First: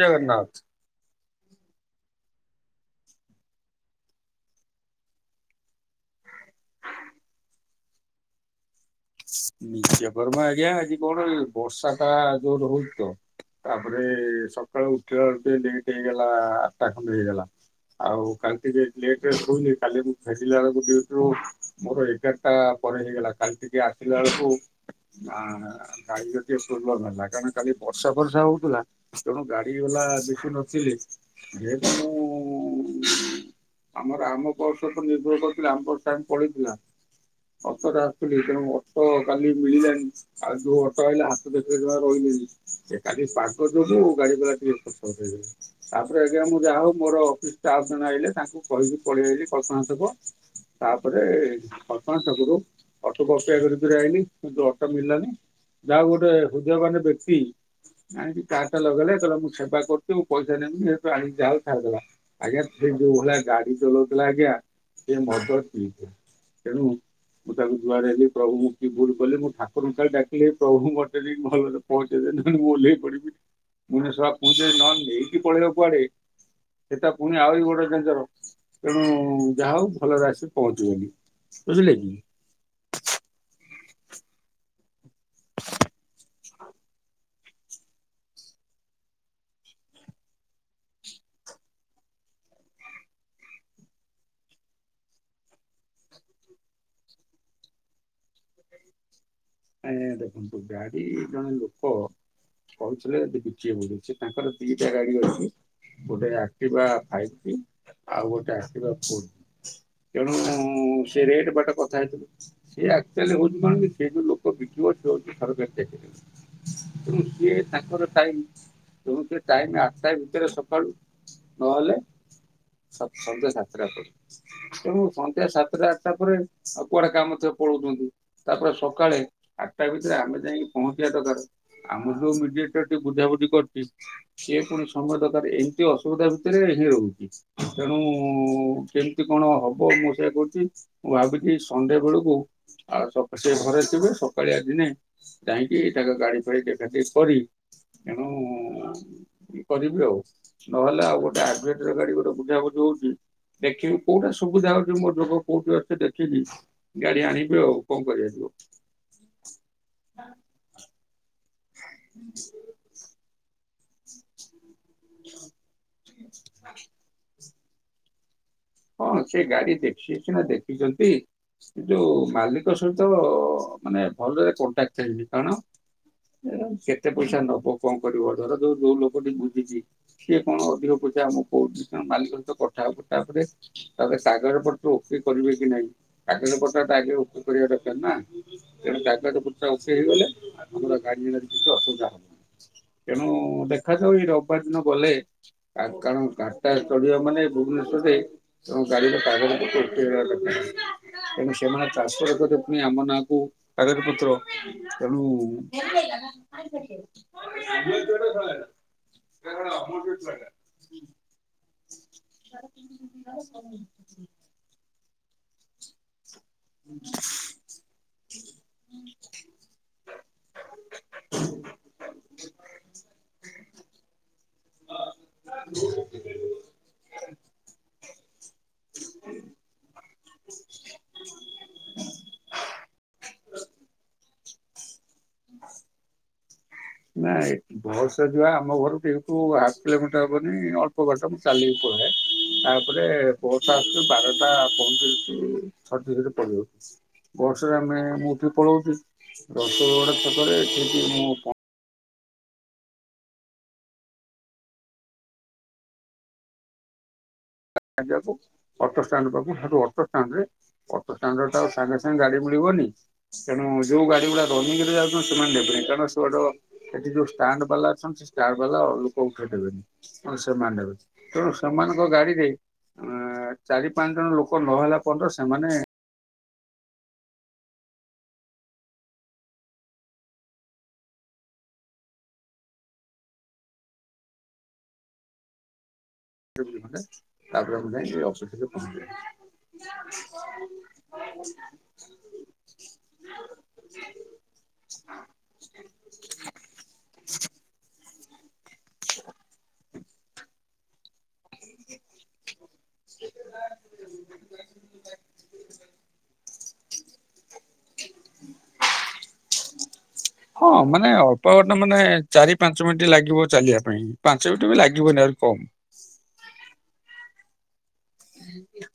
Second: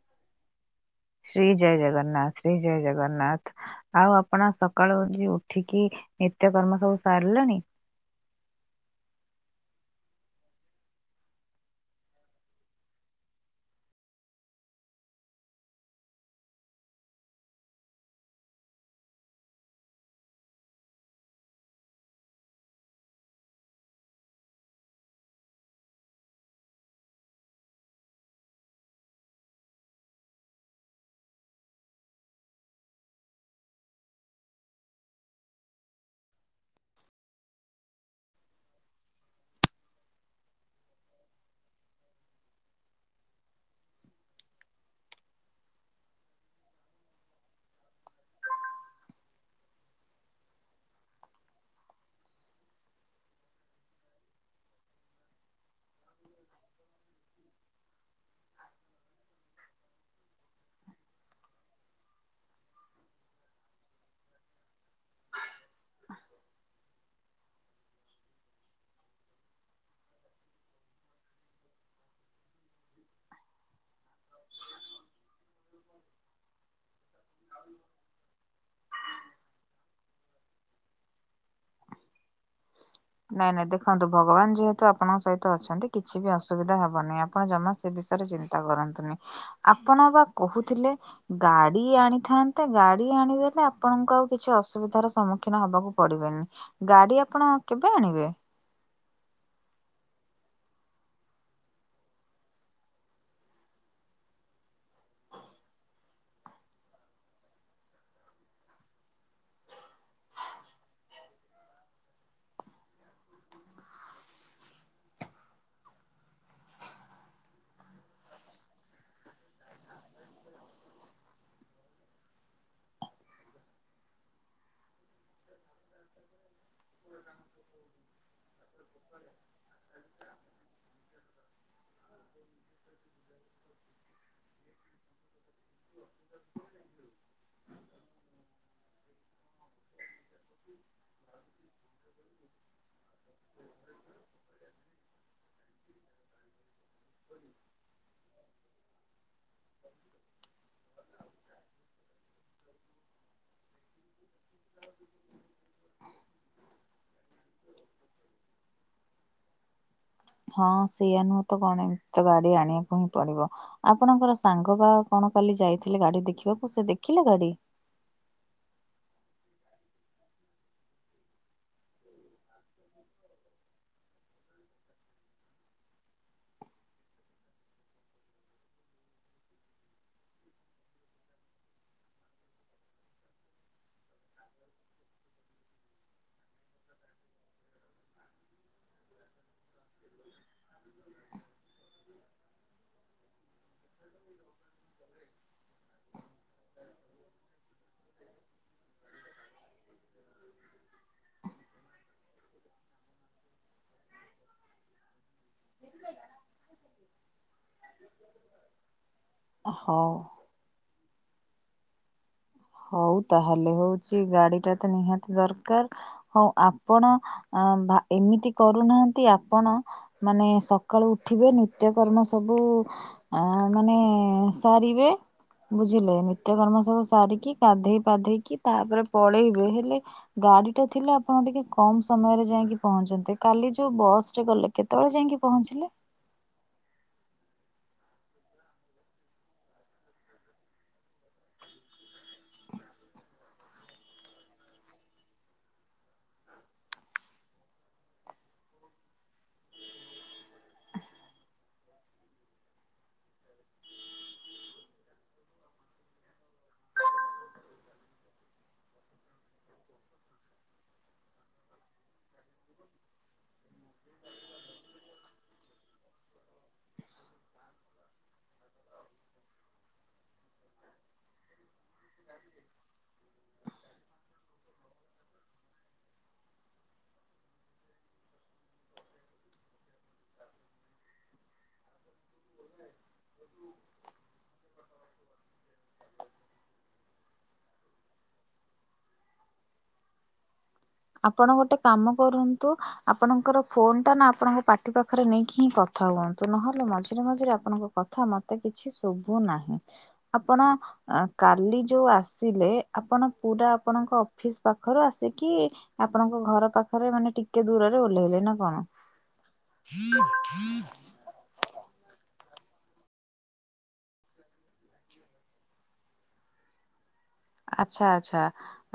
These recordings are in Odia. ଜଗନ୍ନାଥ ଶ୍ରୀ ଜୟ ଜଗନ୍ନାଥ ଶ୍ରୀ ଜୟ ଜଗନ୍ନାଥ। ଆଉ ଆପଣ ସକାଳୁ ନିଜେ ଉଠିକି ନିତ୍ୟକର୍ମ ସବୁ ସାରିଲେଣି? ନିତ୍ୟକର୍ମ ଆଜ୍ଞା ଆଜି କଣ ବର୍ଷା ଟା ଜୋର ହୋଉଛି ତ। ତାପରେ ସକାଳୁ ଉଠିଲା ବେଳକୁ ଟେ ଡେରିଟେ ହେଇଗଲା ଆଠଟା ଖଣ୍ଡେ ହେଇଗଲା। ଆଉ କାଲି ଟିକେ ଲେଟ୍ ରେ ହୋଇଲି କାଲି ମୁଁ ଫେରିଲା ବେଳକୁ ଡୟୁଟିରୁୁ ମୋର ଏଗାରଟା ପରେ ହେଇଗଲା କାଲି ଟିକେ ଆସିଲା ବେଳୁକୁ ନା ଗାଡିର ଟିକେ ପ୍ରୋବଲମ୍ ହେଲା କାଇଁ ନା କାଲି ବର୍ଷା ଫର୍ଷା ହୋଉଥିଲା। ତେଣୁ ଗାଡି ଗଲା ଦେଖି ନଥିଲି ଯେହେତୁ ମୁଁ ଆମର ଆମ ବସ୍ ରେ ତ ନିର୍ଭର କରିଥିଲା ଆମ ବସ୍ ଟା ପଳେଇଥିଲା। ଅଟୋରେ ଆସୁଥିଲି ତେଣୁ ଅଟୋ କାଲି ମିଳିଲାନି। ଆଉ ଯୋଉ ଅଟୋ ଆଇଲା ହାତ ଦେଖେଇଲି ଯମା ରହିଲେନି ଏ କାଲି ପାଗ ଯୋଗୁ ଗାଡ଼ି ବାଲା ଟିକେ ସରିବେ ତାପରେ ଆଜ୍ଞା ମୁଁ ଯାହଉ ମୋର ଅଫିସ୍‌ ଷ୍ଟାପ୍ ଜଣେ ଆଇଲେ ତାଙ୍କୁ କହିକି ପଳେଇ ଆଇଲି କଳ୍ପନା ଛକ ତାପରେ କଳ୍ପନା ଛକରୁ ଅଟକୁ ଅପେକ୍ଷା କରି ଅଟରେ ଆଇଲି କିନ୍ତୁ ଅଟୋ ମଳିଲାନି ଯାଆ ହଉ ଗୋଟେ ହୃଦୟ ମାନ ବ୍ୟକ୍ତି ଆଣିକି କାରଟା ଲଗେଇଲେ କହିଲା ମୁଁ ସେବା କରୁଚି ମୁଁ ପଇସା ନିଏନି ହେଟୁ ଆଣିକି ଯାଆ ହେଉ ଛାଡ଼ିଦେଲା। ଆଜ୍ଞା ସେଯୋଉ ଭଳିଆ ଗାଡ଼ି ଚଲଉଥିଲା ଆଜ୍ଞା। ସିଏ ମଦ ପିଇଥିଲା ତେଣୁ ମୁଁ ତାଙ୍କୁ ଜୁହାର ହେଲି ପ୍ରଭୁ ମୁ କି ଭୁଲ୍ କଲି ମୁଁ ଠାକୁରଙ୍କୁ ଡାକିଲେ ହେପ୍ରଭୁ ମତେ ଟିକେ ଭଲରେ ପହଞ୍ଚେଇଦେନେ ମୁଁ ଓହ୍ଲେଇ ପଡ଼ିବି ପଣି ସଳା ପୁଛେ ନହେନେ ନେଇକି ପଳେଇବ କୁୁଆଡ଼େ ସେଟା ପୁଣି ଆହୁରି ବଡ଼ ଡେଞ୍ଜର ତେଣୁ ଯାହା ହଉ ଭଲରେ ଆସି ପହଞ୍ଚିଗଲି ବୁଝିଲେକି? ନାଇଁ ନାଇଁ ଦେଖନ୍ତୁ ଭଗବାନ୍ ଯେହେତୁ ଆପଣଙ୍କ ସହିତ ଅଛନ୍ତି କିଛିବି ଅସୁବିଧା ହବନି ଆପ ଆପଣ ଜମା ସେବିଷୟରେ ଚିନ୍ତା କରନ୍ତୁନି ଆପଣ ବା କହୁଥିଲେ ଗାଡ଼ି ଆଣିଥାନ୍ତେ ଗାଡ଼ି ଆଣିଦେଲେ ଆପଣଙ୍କୁ ଆଉ କିଛି ଅସୁବିଧାର ସମ୍ମୁଖୀନ ହବାକୁ ପଡ଼ିବେନି। ଗାଡ଼ି ଆପଣ କେବେ ଆଣିବେ? ଆଜ୍ଞା ଦେଖନ୍ତୁ ଗାଡ଼ି ଜଣେ ଲୋକ କହୁଥିଲେ ବିକିବେ ବୋଲି ସିଏ ତାଙ୍କର ଦିଟା ଗାଡ଼ି ଅଛି ଗୋଟେ ଆକ୍ଟିବା ଫାଇବ୍ ଟି ଆଉ ଗୋଟେ ଆକ୍ଟିବା ଫୋର୍ ତେଣୁ ସେରେଟ୍ ବାଟ କଥା ହେଇଥିଲୁ ସିଏ ଆକ୍ଚୁଆଲି ହଉଚି କଣକି ସେଯୋଉ ଲୋକ ବିିକିବ ସେହଉଚି ସରକାରୀ ଚାକିରି ତେଣୁ ସିଏ ତାଙ୍କର ଟାଇମ୍ ତେଣୁ ସେଟାଇମ୍ ଆଠଟା ଭିତରେ ସକାଳୁ ନହେଲେ ସନ୍ଧ୍ୟା ସାତଟା ପରେ ତେଣୁ ସନ୍ଧ୍ୟା ସାତଟା ଆଠଟା ପରେ ଆଉ କୁଆଡ଼େ କାମ ଥିବ ପଳଉଚନ୍ତି ତାପରେ ସକାଳେ ତାଭିତରେ ଆମେ ଯାଇକି ପହଁଚିବା ଦରକାର୍ ଆମର ଯୋଉ ମିଡିୟଟରଟି ବୁଝାବୁଝି କରିଚି ସିଏ ପୁଣି ସମୟ ଦରକାର ଏମ୍‌ତି ଅସୁବିଧା ଭିତରେ ସିଏ ରହୁଚି ତେଣୁ କେହି କେମିତି କଣ ହବ ମୁଁ ସେଇଆ କହୁଚି ମୁଁ ଭାବିଥିଲି ସଣ୍ଡେ ବେଳକୁ ଆଉ ସକ୍ ସେଘରେ ଥିବେ ସ ସକାଳିଆ ଦିନେ ଯାଇକି ତାଙ୍କ ଗାଡ଼ି ଫାଡ଼ି ଦେଖାଦେଖି କରି ତେଣୁ କରିବି ଆଉ ନହେଲେ ଆଉ ଗୋଟେ ଆଡ୍‌ଭେଟର ଗାଡ଼ି ଗୋଟେ ବୁଝାବୁଝି ହଉଚି ଦେଖିବି କୋଉଟା ସୁବିଧା ହଉଚି ମୋଯୋଗ କୋଉଠି ଅଛି ଦେଖିକି ଗାଡ଼ି ଆଣିବି ଆଉ କଁ କରାଯିବ। [inaudible] ହଁ ସେଇଆ ନୁହଁତ କଣ ଏମିତିତ ଗାଡ଼ି ଆଣିବାକୁ ହିଁ ପଡ଼ିବ ଆପଣଙ୍କର ସାଙ୍ଗବା କଣ କାଲି ଯାଇଥିଲେ ଗାଡ଼ି ଦେଖିବାକୁ ସେଦେଖିଲେ ଗାଡ଼ି? ହଁ ସେଗାଡ଼ି ଦେଖିଚିନା ଦେଖିଚନ୍ତି। ସେଯୋଉ ମାଲିକ ସହିତ ମାନେ ଭଲରେ କଣ୍ଟାକ୍ଟ ହେଇନି କାରଣ ଏ କେତେ ପଇସା ନବ କଁ କରିବ ଧର ଯୋଉ ଯୋଉ ଲୋକଟି ବୁଝିଚି ସିଏ କଣ ଅଧିକ ପଇସା ଆମକୁ କଉଚି ତାଙ୍କ ମାଲିକ ସହିତ କଥାହବୁ ତାପରେ ତାପରେ କାଗଜ ପତ୍ର ଓକେ କରିବେକି ନାଇଁ କାଗଜ କଥାଟା ଆଗେ ଓକେ କରିବା ଦରକାରନା। ତେଣୁ କାଗଜ ପତ୍ର ଓକେ ହେଇଗଲେ ଆମର ଗାଡ଼ିରେ କିଛି ଅସୁବିଧା ହବନି। ତେଣୁ ଦେଖାଯାଉ ଏରବିବାର ଦିନ ଗଲେ କାରଣ ଗାଡ଼ିଟା ଚଢ଼ିବା ମାନେ ଭୁବନେଶ୍ୱରରେ ତମ ଗାଡ଼ିରେ କାଗଜ ପତ୍ର [unintelligible] ଦରକାର୍। ତେଣୁ ସେମାନେ ଚାଷ କରିବା ପୁଣି ଆମ ନାଁକୁ ଆଗର ପୁତ୍ର ତେଣୁ [unintelligible] ହଉ ହଉ ତାହେଲେ ହଉଛି ଗାଡି ଟା ତ ନିହାତି ଦରକାର, ହଉ ଆପଣ ଅ ଏମିତି କରୁନାହାନ୍ତି ଆପଣ ମାନେ ସକାଳୁ ଉଠିବେ ନିତ୍ୟକର୍ମ ସବୁ ଆ ମାନେ ସାରିବେ ବୁଝିଲେ ନିତ୍ୟକର୍ମ ସବୁ ସାରିକି। ଗାଧେଇ ପାଧେଇକି ତାପରେ ପଳେଇବେ ହେଲେ ଗାଡି ଟା ଥିଲେ ଆପଣ ଟିକେ କମ ସମୟରେ ଯାଇକି ପହଞ୍ଚନ୍ତେ କାଲି ଯୋଉ ବସ୍ ଯେ ଗଲେ କେତେବେଳେ ଯାଇଁକି ପହଞ୍ଚିଲେ? ନା ଭଲସ ଯୁଆ ଆମ ଘର ଟୁ ଏଇଟୁ ଆଠ କିଲୋମିଟର ହବନି ଅଳ୍ ପ ବାଟ ମୁଁ ଚାଲିକି ପଳାଏ। ତାପରେ ବସ ଆସଚି ବାରଟା ପଇନ୍ତିରିସ ରୁ [unintelligible] ବସରେ ଆମେ ମୁଁଠି ପଳଉଛି ଦଶ ଗଡ ଛକରେ ଏଠି ମୁଁ ଅଟୋଷ୍ଟାଣ୍ଡ ପାକଠୁ ଅଟୋଷ୍ଟାଣ୍ଡ ରେ ଅଟୋ ଷ୍ଟାଣ୍ଡ ର ସାଙ୍ଗେ ସାଙ୍ଗେ ଗାଡି ମିଳିବନି ତେଣୁ ଯୋଉ ଗାଡି ଗୁଡା ରନିରେ ଯାଉଛନ୍ତି ସେମାନେ ନେବେନି କାରଣ ସେବାଟ ସେଠି ଯୋଉ ଷ୍ଟାଣ୍ଡ ବାଲା ଅଛନ୍ତି ସେ ଷ୍ଟାଣ୍ଡ ବାଲା ଲୋକ ଉଠଦେବେନି ମାନେ ସେମାନେ ନେବେ। ତେଣୁ ସେମାନଙ୍କ ଗାଡିରେ ଅ ଚାରି ପାଞ୍ଚ ଜଣ ଲୋକ ନହେଲା ପର୍ଯ୍ୟ ନ୍ତ ସେମାନେ [unintelligible] ତାପରେ ଆମେ ଯାଇ [unintelligible] ଆପଣ ଗୋଟେ କାମ କରନ୍ତୁ ଆପଣଙ୍କର ଫୋନ ଟା ନା ଆପଣଙ୍କ ପା ଟି ପାଖରେ ନେଇକି ହିଁ କଥା ହୁଅନ୍ତୁ ନହେଲେ ମଝିରେ ମଝିରେ ଆପଣଙ୍କ କଥା ମତେ କିଛି ଶୁଭୁ ନାହିଁ। ଆପଣ କାଲି ଯୋଉ ଆସିଲେ ଆପଣ ପୁରା ଆପଣଙ୍କ ଅଫିସ ପାଖରୁ ଆସିକି ତାଙ୍କ ଘର ପାଖରେ ମାନେ ଟିକେ ଦୂରରେ ଓଲ୍ହେଇଲେ ଇଲେ ନା କଣ? ହଁ ମାନେ ଅ ପ ବାଟ ମାନେ ଚାରି ପାଞ୍ଚ ମିନିଟ ଲାଗିବ ଚାଲିବା ପାଇଁ ପାଞ୍ଚ ମିନିଟ୍ ବି ଲାଗିବନି ଆହୁରି କମ୍। ଆଚ୍ଛା ଆଚ୍ଛା,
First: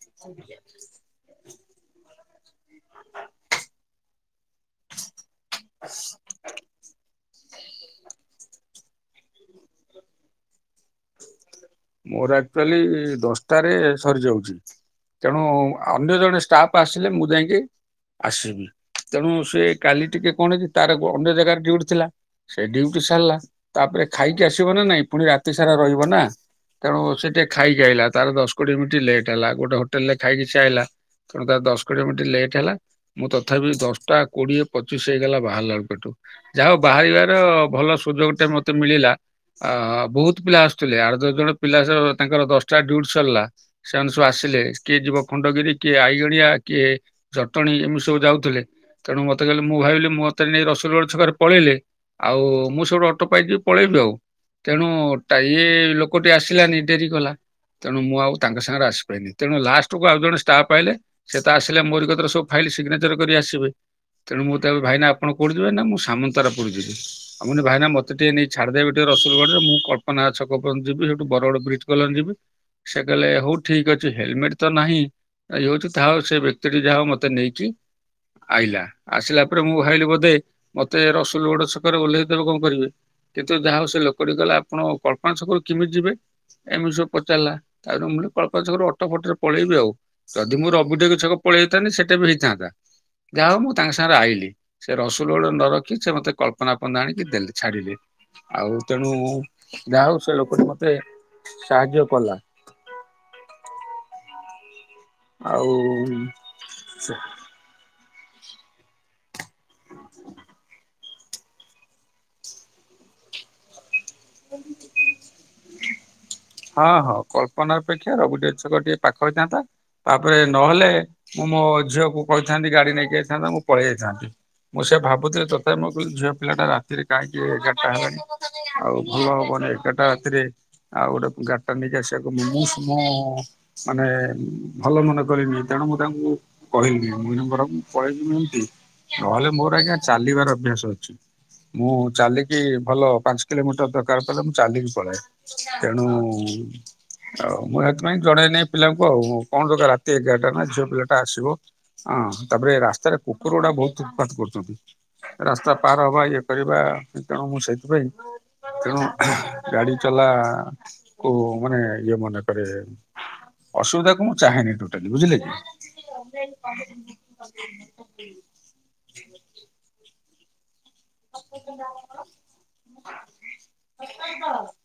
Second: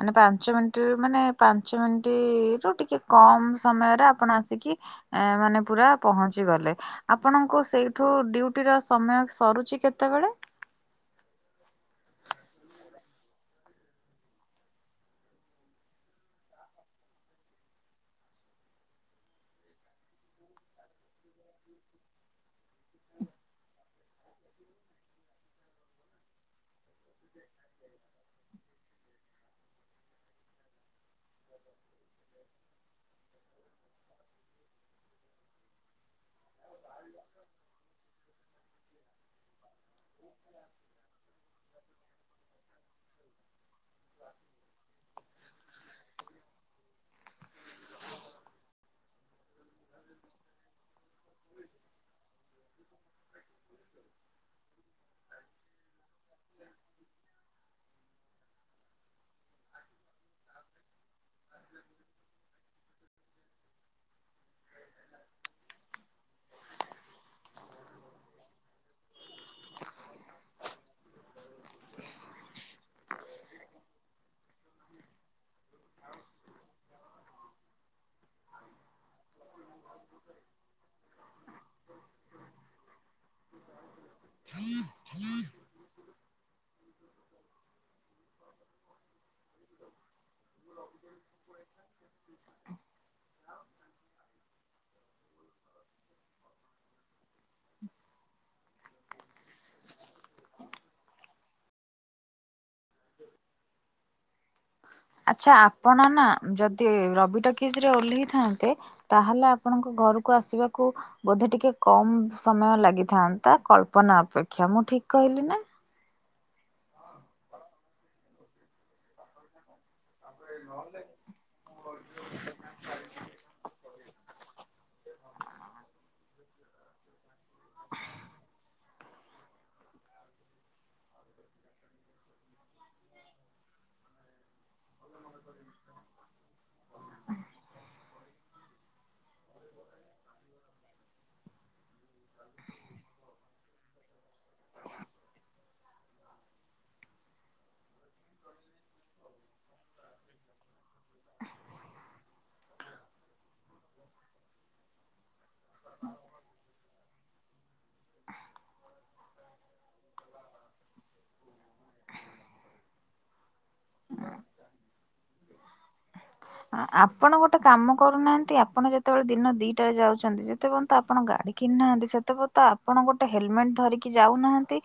ମାନେ ପାଞ୍ଚ ମିନି ମାନେ ପାଞ୍ଚ ମିନିଟରୁୁ ଟିକେ କମ୍ ସମୟରେ ଆପଣ ଆସିକି ଏ ମାନେ ପୁରା ପହଞ୍ଚ ଞ୍ଚି ଗଲେ ଆପଣଙ୍କୁ ସେଇଠୁ ଡ୍ୟୁଟିର ସମୟ ସରୁଛି କେତେବେଳେ? ମୋର ଆକ୍ଚୁଆଲି ଦଶଟାରେ ସରିଯାଉଛି। ତେଣୁ ଅନ୍ୟ ଜଣେ ଷ୍ଟାଫ୍ ଆସିଲେ ମୁଁ ଯାଇକି ଆସିବି ତେଣୁ ସେ କାଲି ଟିକେ କଣ କି ତାର ଅନ୍ୟ ଜାଗାରେ ଡିଉଟି ଥିଲା। ସେ ଡିଉଟି ସାରିଲା ତାପରେ ଖାଇକି ଆସିବ ନା ନାଇଁ ପୁଣି ରାତି ସାରା ରହିବ ନା। ତେଣୁ ସେ ଟିକେ ଖାଇକି ଆଇଲା ତାର ଦଶ କୋଡିଏ ମିନି୍ ଲେଟ୍ ହେଲା ଗୋଟେ ହୋଟେଲ ରେ ଖାଇକି ଆଇଲା। ତେଣୁ ତା ଦଶ କୋଡ଼ିଏ ମିନିଟ ଲେଟ୍ ହେଲା ମୁଁ ତ ତଥାପି ଦଶଟା କୋଡିଏ ପଚିଶ ହେଇଗଲା ବାହାରିଲାକୁଏଠୁ। ଯାହାଉ ବାହାରିବାର ଭଲ ସୁଯୋଗ ଟେ ମତେ ମିଳିଲା। ଅ ବହୁତ ପିଲା ଆସୁଥିଲେ ଆଡ ଦଶ ଜଣ ପିଲା ତାଙ୍କର ଦଶଟା ଡିଉଟି ସରିଲା। ସେମାନେ ସବୁ ଆସିଲେ କିଏ ଯିବ ଖଣ୍ଡଗିରି କିଏ ଆଇଗଣିଆ କିଏ ଜଟଣୀ ଏମିତି ସବୁ ଯାଉଥିଲେ ତେଣୁ ମତେ କହିଲେ ମୁଁ ଭାବିଲି ମୁଁ ମତେ ନେଇ ରସୁଲଗଡ ଛକରେ ପଳେଇଲେ। ଆଉ ମୁଁ ସେ ଟୁ ଅଟୋ ପାଇକି ପଳେଇବି ଆଉ ତେଣୁ ଟା ଇଏ ଲୋକ ଆସିଲାନି ଡେରି କଲା ତେଣୁ ମୁଁ ଆଉ ତାଙ୍କ ସାଙ୍ଗରେ ଆସିପାରିନି ତେଣୁ ଲାଷ୍ଟ କ ଆଉ ଜଣେ ଷ୍ଟାଫ୍ ଆଇଲେ। ସେ ତ ଆସିଲେ ମୋରିକତିର ସବୁ ଫାଇଲ ସିଗ୍ନେଚର କରି ଆସିବେ। ତେଣୁ ମୁଁ ତେବେ ଭାଇନା ଆପଣ କୋଉଠିିକି ଯିବେ ନା ମୁଁ ସାମନ୍ତାର ପୁର ଯିବି। ଆଉ ମାନେ ଭାଇନା ମତେ ଟିକେ ନେଇ ଛାଦେବେ ଟିକେ ରସୁଲଗଡରେ ମୁଁ କଳ୍ପନା ଛକ ପର୍ଯ୍ୟନ୍ତ ଯିବି। ବଡ ଗଡ଼ ବ୍ରିଟ କଲୋନୀ ଯିବି ସେ କହିଲେ ହଉ ଠିକ ଅଛି ହେଲମେଟ ତ ନାହିଁ। ଏଇ ହଉଛି ତାହା ହଉ ସେ ବ୍ୟକ୍ତିଟି ଯାହା ହଉ ମତେ ନେଇକି ଆଇଲା ଆସିଲା ପରେ ମୁଁ ଭାବିଲି ବୋଧେ ମତେ ରସୁଲଗଡ ଛକରେ ଓହ୍ଲେଇଦବେ କଣ କରିବେ କିନ୍ତୁ ଯାହା ହଉ ସେ ଲୋକ ଲୋକଟି କହିଲା ଆପଣ କଳ୍ପନା ଛକରୁ କେମିତି ଯିବେ? ଏମିତି ସବୁ ପଚାରିଲା ତାପରେ ମୁଁ କଳ୍ପନା ଛକରୁ ଅଟ ଫଟ ରେ ପଳେଇବି ଆଉ ଯଦି ମୁଁ ରବି ଟକିସ ଛକ ପଳେଇ ହେଇଥାନ୍ତେ ସେଇଟା ବି ହେଇଥାନ୍ତା ଯାହା ହଉ ମୁଁ ତାଙ୍କ ସାଙ୍ଗରେ ଆଇଲି। ସେ ରସୁଲଗଡ ନ ରଖି ସେ ମତେ କଳ୍ପନା ପର୍ଯ୍ୟନ୍ତ ଆଣିକି ଦେଲେ ଛାଡିଲେ। ଆଉ ତେଣୁ ଯାହା ହଉ ସେ ଲୋକଟି ମତେ ସାହାଯ୍ୟ କଲା। ଆଛା ଆଉ ଆପଣ ନା ଯଦି ସେ ରବି ଟକିଜ ରେ ଓହ୍ଲେଇ ଥାନ୍ତେ ତାହେଲେ ଆ ଆପଣଙ୍କ ଘରକୁ ଆସିବାକୁ ବୋଧେ ଟିକେ କମ ସମୟ ଲାଗିଥାନ୍ତା କଳ୍ପନା ଅପେକ୍ଷା ମୁଁ ଠିକ୍ କହିଲି ନା? ହଁ ହଁ କଳ୍ପନା ଅପେକ୍ଷା ରବି ଟକିଜ ଛକ ଟିକେ ପାଖ ହେଇଥାନ୍ତା। ତାପରେ ନହେଲେ ମୁଁ ମୋ ଝିଅକୁ କହିଥାନ୍ତି ଗାଡି ନେଇକି ଯାଇଥାନ୍ତା ମୁଁ ପଳେଇ ଯାଇଥାନ୍ତି ମୁଁ ସେୟା ଭାବୁଥିଲି ତଥାପି ମୁଁ କହିଲି ଝିଅ ପିଲାଟା ରା ରାତିରେ କାହିଁକି ଏଗାରଟା ହେଲାଣି ଆଉ ଭଲ ହବନି ଏଗାରଟା ଏଥିରେ ଆଉ ଗୋଟେ ଗାଡିଟା ନେଇକି ଆସିବାକୁ ମୁଁ ମାନେ ଭଲ ମନେ କରିନି ତେଣୁ ମୁଁ ତାଙ୍କୁ କହିଲିିନି ମଇନାଙ୍କର ମୁଁ ପଳେଇବି ଏମତି ନହେଲେ ମୋର ଆଜ୍ଞା ଚାଲିବାର ଅଭ୍ୟାସ ଅଛି। ମୁଁ ଚାଲିକି ଭଲ ପାଞ୍ଚ କିଲୋମିଟର ଦରକାର ପଡିଲେ ମୁଁ ଚାଲିକି ପଳାଏ। ତେଣୁ ହୁଁ ଆଉ ମୁଁ ସେଥିପାଇଁ ଜଣେଇ ନାହିଁ ପିଲାଙ୍କୁ ଆଉ କଣ ଦା ରାତି ଏଗାରଟା ନା ଝିଅ ପିଲା ଆସିବ ହଁ ତାପରେ ରାସ୍ତାରେ କୁକୁର ଗୁଡା ବହୁତ ଉତ୍ପାତ କରୁଛନ୍ତି। ରାସ୍ତା ପାର ହବା ଇଏ କରିବା ତେଣୁ ମୁଁ ସେ ସେଥିପାଇଁ ତେଣୁ ଗାଡି ଚଲା କ ମାନେ ଇଏ ମନେକରେ ଅସୁବିଧା କ ମୁଁ ଚାହଁନି ଟୋଟାଲି ବୁଝିଲେ କି? ଆପଣ ଗୋଟେ କାମ କରୁନାହାନ୍ତି ଆପଣ ଯେତେବେଳେ ଦିନ ଦିଟାରେ ଯାଉଛନ୍ତି। ସେତେ ପର୍ଯ୍ୟନ୍ତ ଆପଣ ଗାଡ଼ି କିଣିନାହାନ୍ତି ସେତେ ପର୍ଯ୍ୟତ ଆପଣ ଗୋଟେ ହେଲମେଟ୍ ଧରିକି ଯାଉନାହାନ୍ତି।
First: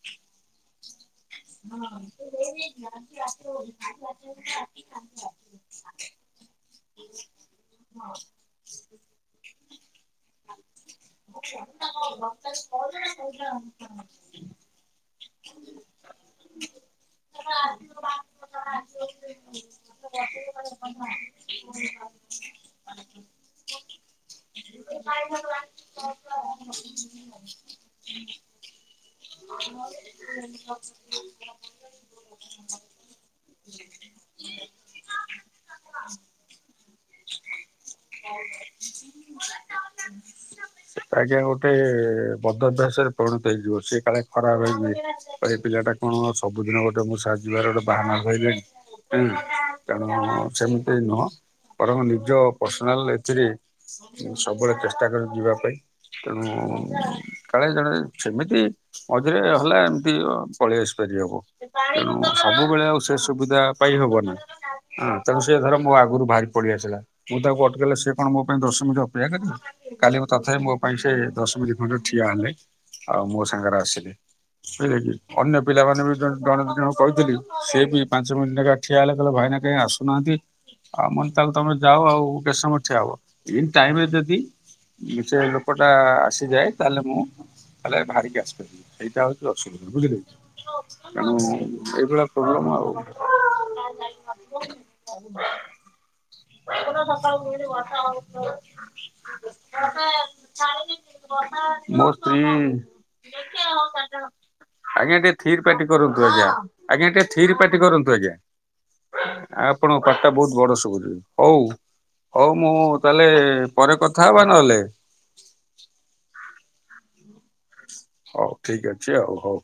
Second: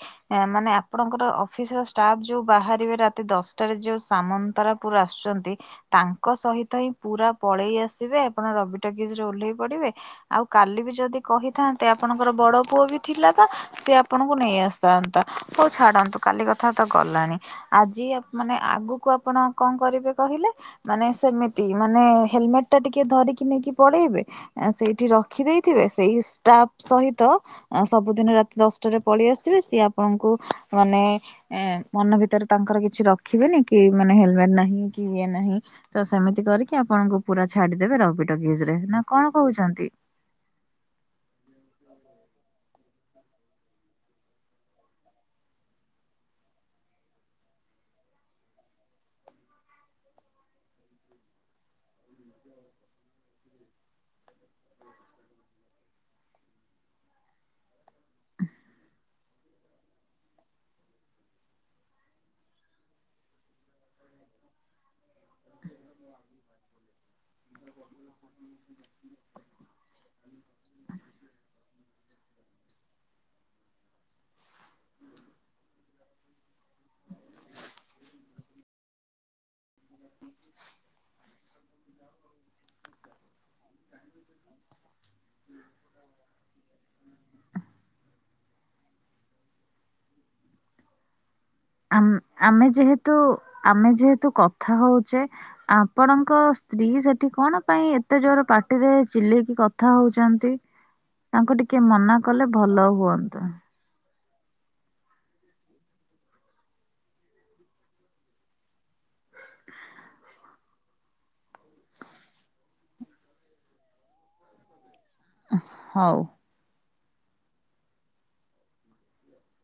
ମାନେ ଆପଣଙ୍କର ଅଫିସ ର ଷ୍ଟାଫ୍ ଯୋଉ ବାହାରିବେ ରାତି ଦଶ ଯୋଉ ସାମନ୍ତରାପୁର ଆସୁଛନ୍ତି ତାଙ୍କ ସହିତ ହିଁ ପୁରା ପଳେଇ ଆସିବେ। ଆପଣ ରବି ଟକିିଜରେ ଓହ୍ଲେଇ ପଡିବେ। ଆଉ କାଲି ବି ଯଦି କହିଥାନ୍ତେ ଆପଣଙ୍କର ବଡ ପୁଅ ବି ଥିଲା ତ ସିଏ ଆପଣଙ୍କୁ ନେଇ ଆସିଥାନ୍ତେ। ହଉ ଛାଡନ୍ତୁ କାଲି କଥା ତ ଗଲାଣି ଆଜି ଆଉ ମାନେ ଆଗକୁ ଆପଣ କଣ କରିବେ କହିଲେ? ମାନେ ସେମିତି ମାନେ ହେଲମେଟ ଟା ଟିକେ ଧରିକି ନେଇକି ପଳେଇବେ। ସେଇଠି ରଖିଦେଇଥିବେ ସେଇ ଷ୍ଟାଫ ସହିତ ସବୁଦିନ ରାତି ଦଶଟାରେ ପଳେଇ ଆସିବେ ସିଏ ଆପଣଙ୍କ ମାନେ ଏ ମନ ଭିତରେ ତାଙ୍କର କିଛି ର ଦେଖିବେନି କି ମାନେ ହେଲମେଟ ନାହିଁ କି ଇଏ ନାହିଁ ତ ସେମିତି କରି କି ଆପଣଙ୍କୁ ପୁରା ଛାଡିଦେବେ ରବି ଟକିଜରେ ନା କଣ କହୁଛନ୍ତି? ଆଜ୍ଞା ଗୋଟେ ବଦଅଭ୍ୟାସରେ ପରିଣତ ହେଇଯିବ ସେଏ କାଳେ ଖରାପ ହେଇଯିବ। ଏ ପିଲାଟା କଣ ସବୁଦିନ ଗୋଟେ ମୋ ସାଙ୍ଗରେ ଯିବାର ଗୋଟେ ବାହାନା ଧହିଲାଣି। ହୁଁ ତେଣୁ ସେମିତି ନୁହଁ। ବରଂ ନିଜ ପର୍ସନାଲ୍ ଏଥିରେ ମୁଁ, ସବୁବେଳେ ଚେଷ୍ଟା କରେ ଯିବା ପାଇଁ, ତେଣୁ କାଳେ ଜଣେ ସେମିତି ମଝିରେ ହଲା ଏମିତି ଅ, ପଳେଇ ଆସି ପାରିହବ। ତେଣୁ ସବୁବେଳେ ଆଉ ସେ ସୁବିଧା ପାଇଁ ହବ ନା, ଆଁ, ତେଣୁ ସିଏ ଧର ମୁଁ ଆଗରୁ ବାହାରି ପଳିଆସିଲା, ମୁଁ ତାକୁ ଅଟକେଇଲେ ସିଏ କଣ ମୋ ପାଇଁ ଦଶ ମିନିଟ୍ ଅପେକ୍ଷା କରିବେ। କାଲି ମୁଁ ତଥାପି ମୋ ପାଇଁ ସେ ଦଶମିନିଟ୍ ଖଣ୍ଡେ ଠିଆ ହେଲେ, ଆଉ ମୋ ସାଙ୍ଗରେ ଆସିଲେ। ସେ କି ଅନ୍ୟ ପିଲାମାନେ ବି ତ ଜଣେ ଦିଜଣ କୁ କହିଥିଲି ସିଏ ବି ପାଞ୍ଚ ମିନଟ୍ ନେଖା ଠିଆ ହେଲେ କହିଲେ ଭାଇନା କାହିଁକି ଆସୁନାହାନ୍ତି। ଆଉ [unintelligible] ତାହେଲେ ତୋମେ ଯାଅ ଆଉ କେସ ସମୟ ଠିଆ ହବ, ଠିକ ଟାଇମ୍ ରେ ଯଦି ଏ ସେ ଲୋକ ଟା ଆସିଯାଏ ତାହେଲେ ମୁଁ ତାହେଲେ ବାହାରିକି ଆସିପାରି ସେଇଟା ହଉଛି ଅସୁବିଧା ବୁଝିଲେକି। ତେଣୁ ଆମ୍ ଏଇଭଳିଆ ଆମେ ପ୍ରୋବ୍ଲେମ ଆଉ। ଯେହେତୁ ଆମେ ଯେହେତୁ କଥା ହଉଛେ ଆ ପଣଙ୍କ ସ୍ତ୍ରୀ ସେଠି କଣ ପାଇଁ ଏତେ ଜୋର ପାଟିରେ ଚିଲେଇକି କଥା ହଉଛନ୍ତି? ତାଙ୍କୁ ଟିକେ ମୋ ମନା ସ୍ତ୍ରୀ କଲେ ଭଲ ହୁଅନ୍ତା। ଆଜ୍ଞା ଟିକେ ଥିରି ପାଟି କରନ୍ତୁ ଆଜ୍ଞା। ଆଜ୍ଞା ଟିକେ ଥିରି ପାଟି କରନ୍ତୁ ଆଜ୍ଞା। ଆପଣଙ୍କ ପାଟିଟା ବହୁତ ବଡ ଶୁଭୁଛି। ହଉ ହଉ ମୁଁ ତାହେଲେ ପରେ କଥା ହେବା ନହେଲେ। ହଉ। ହଉ ଠିକ ଅଛି ଆଉ ହଉ।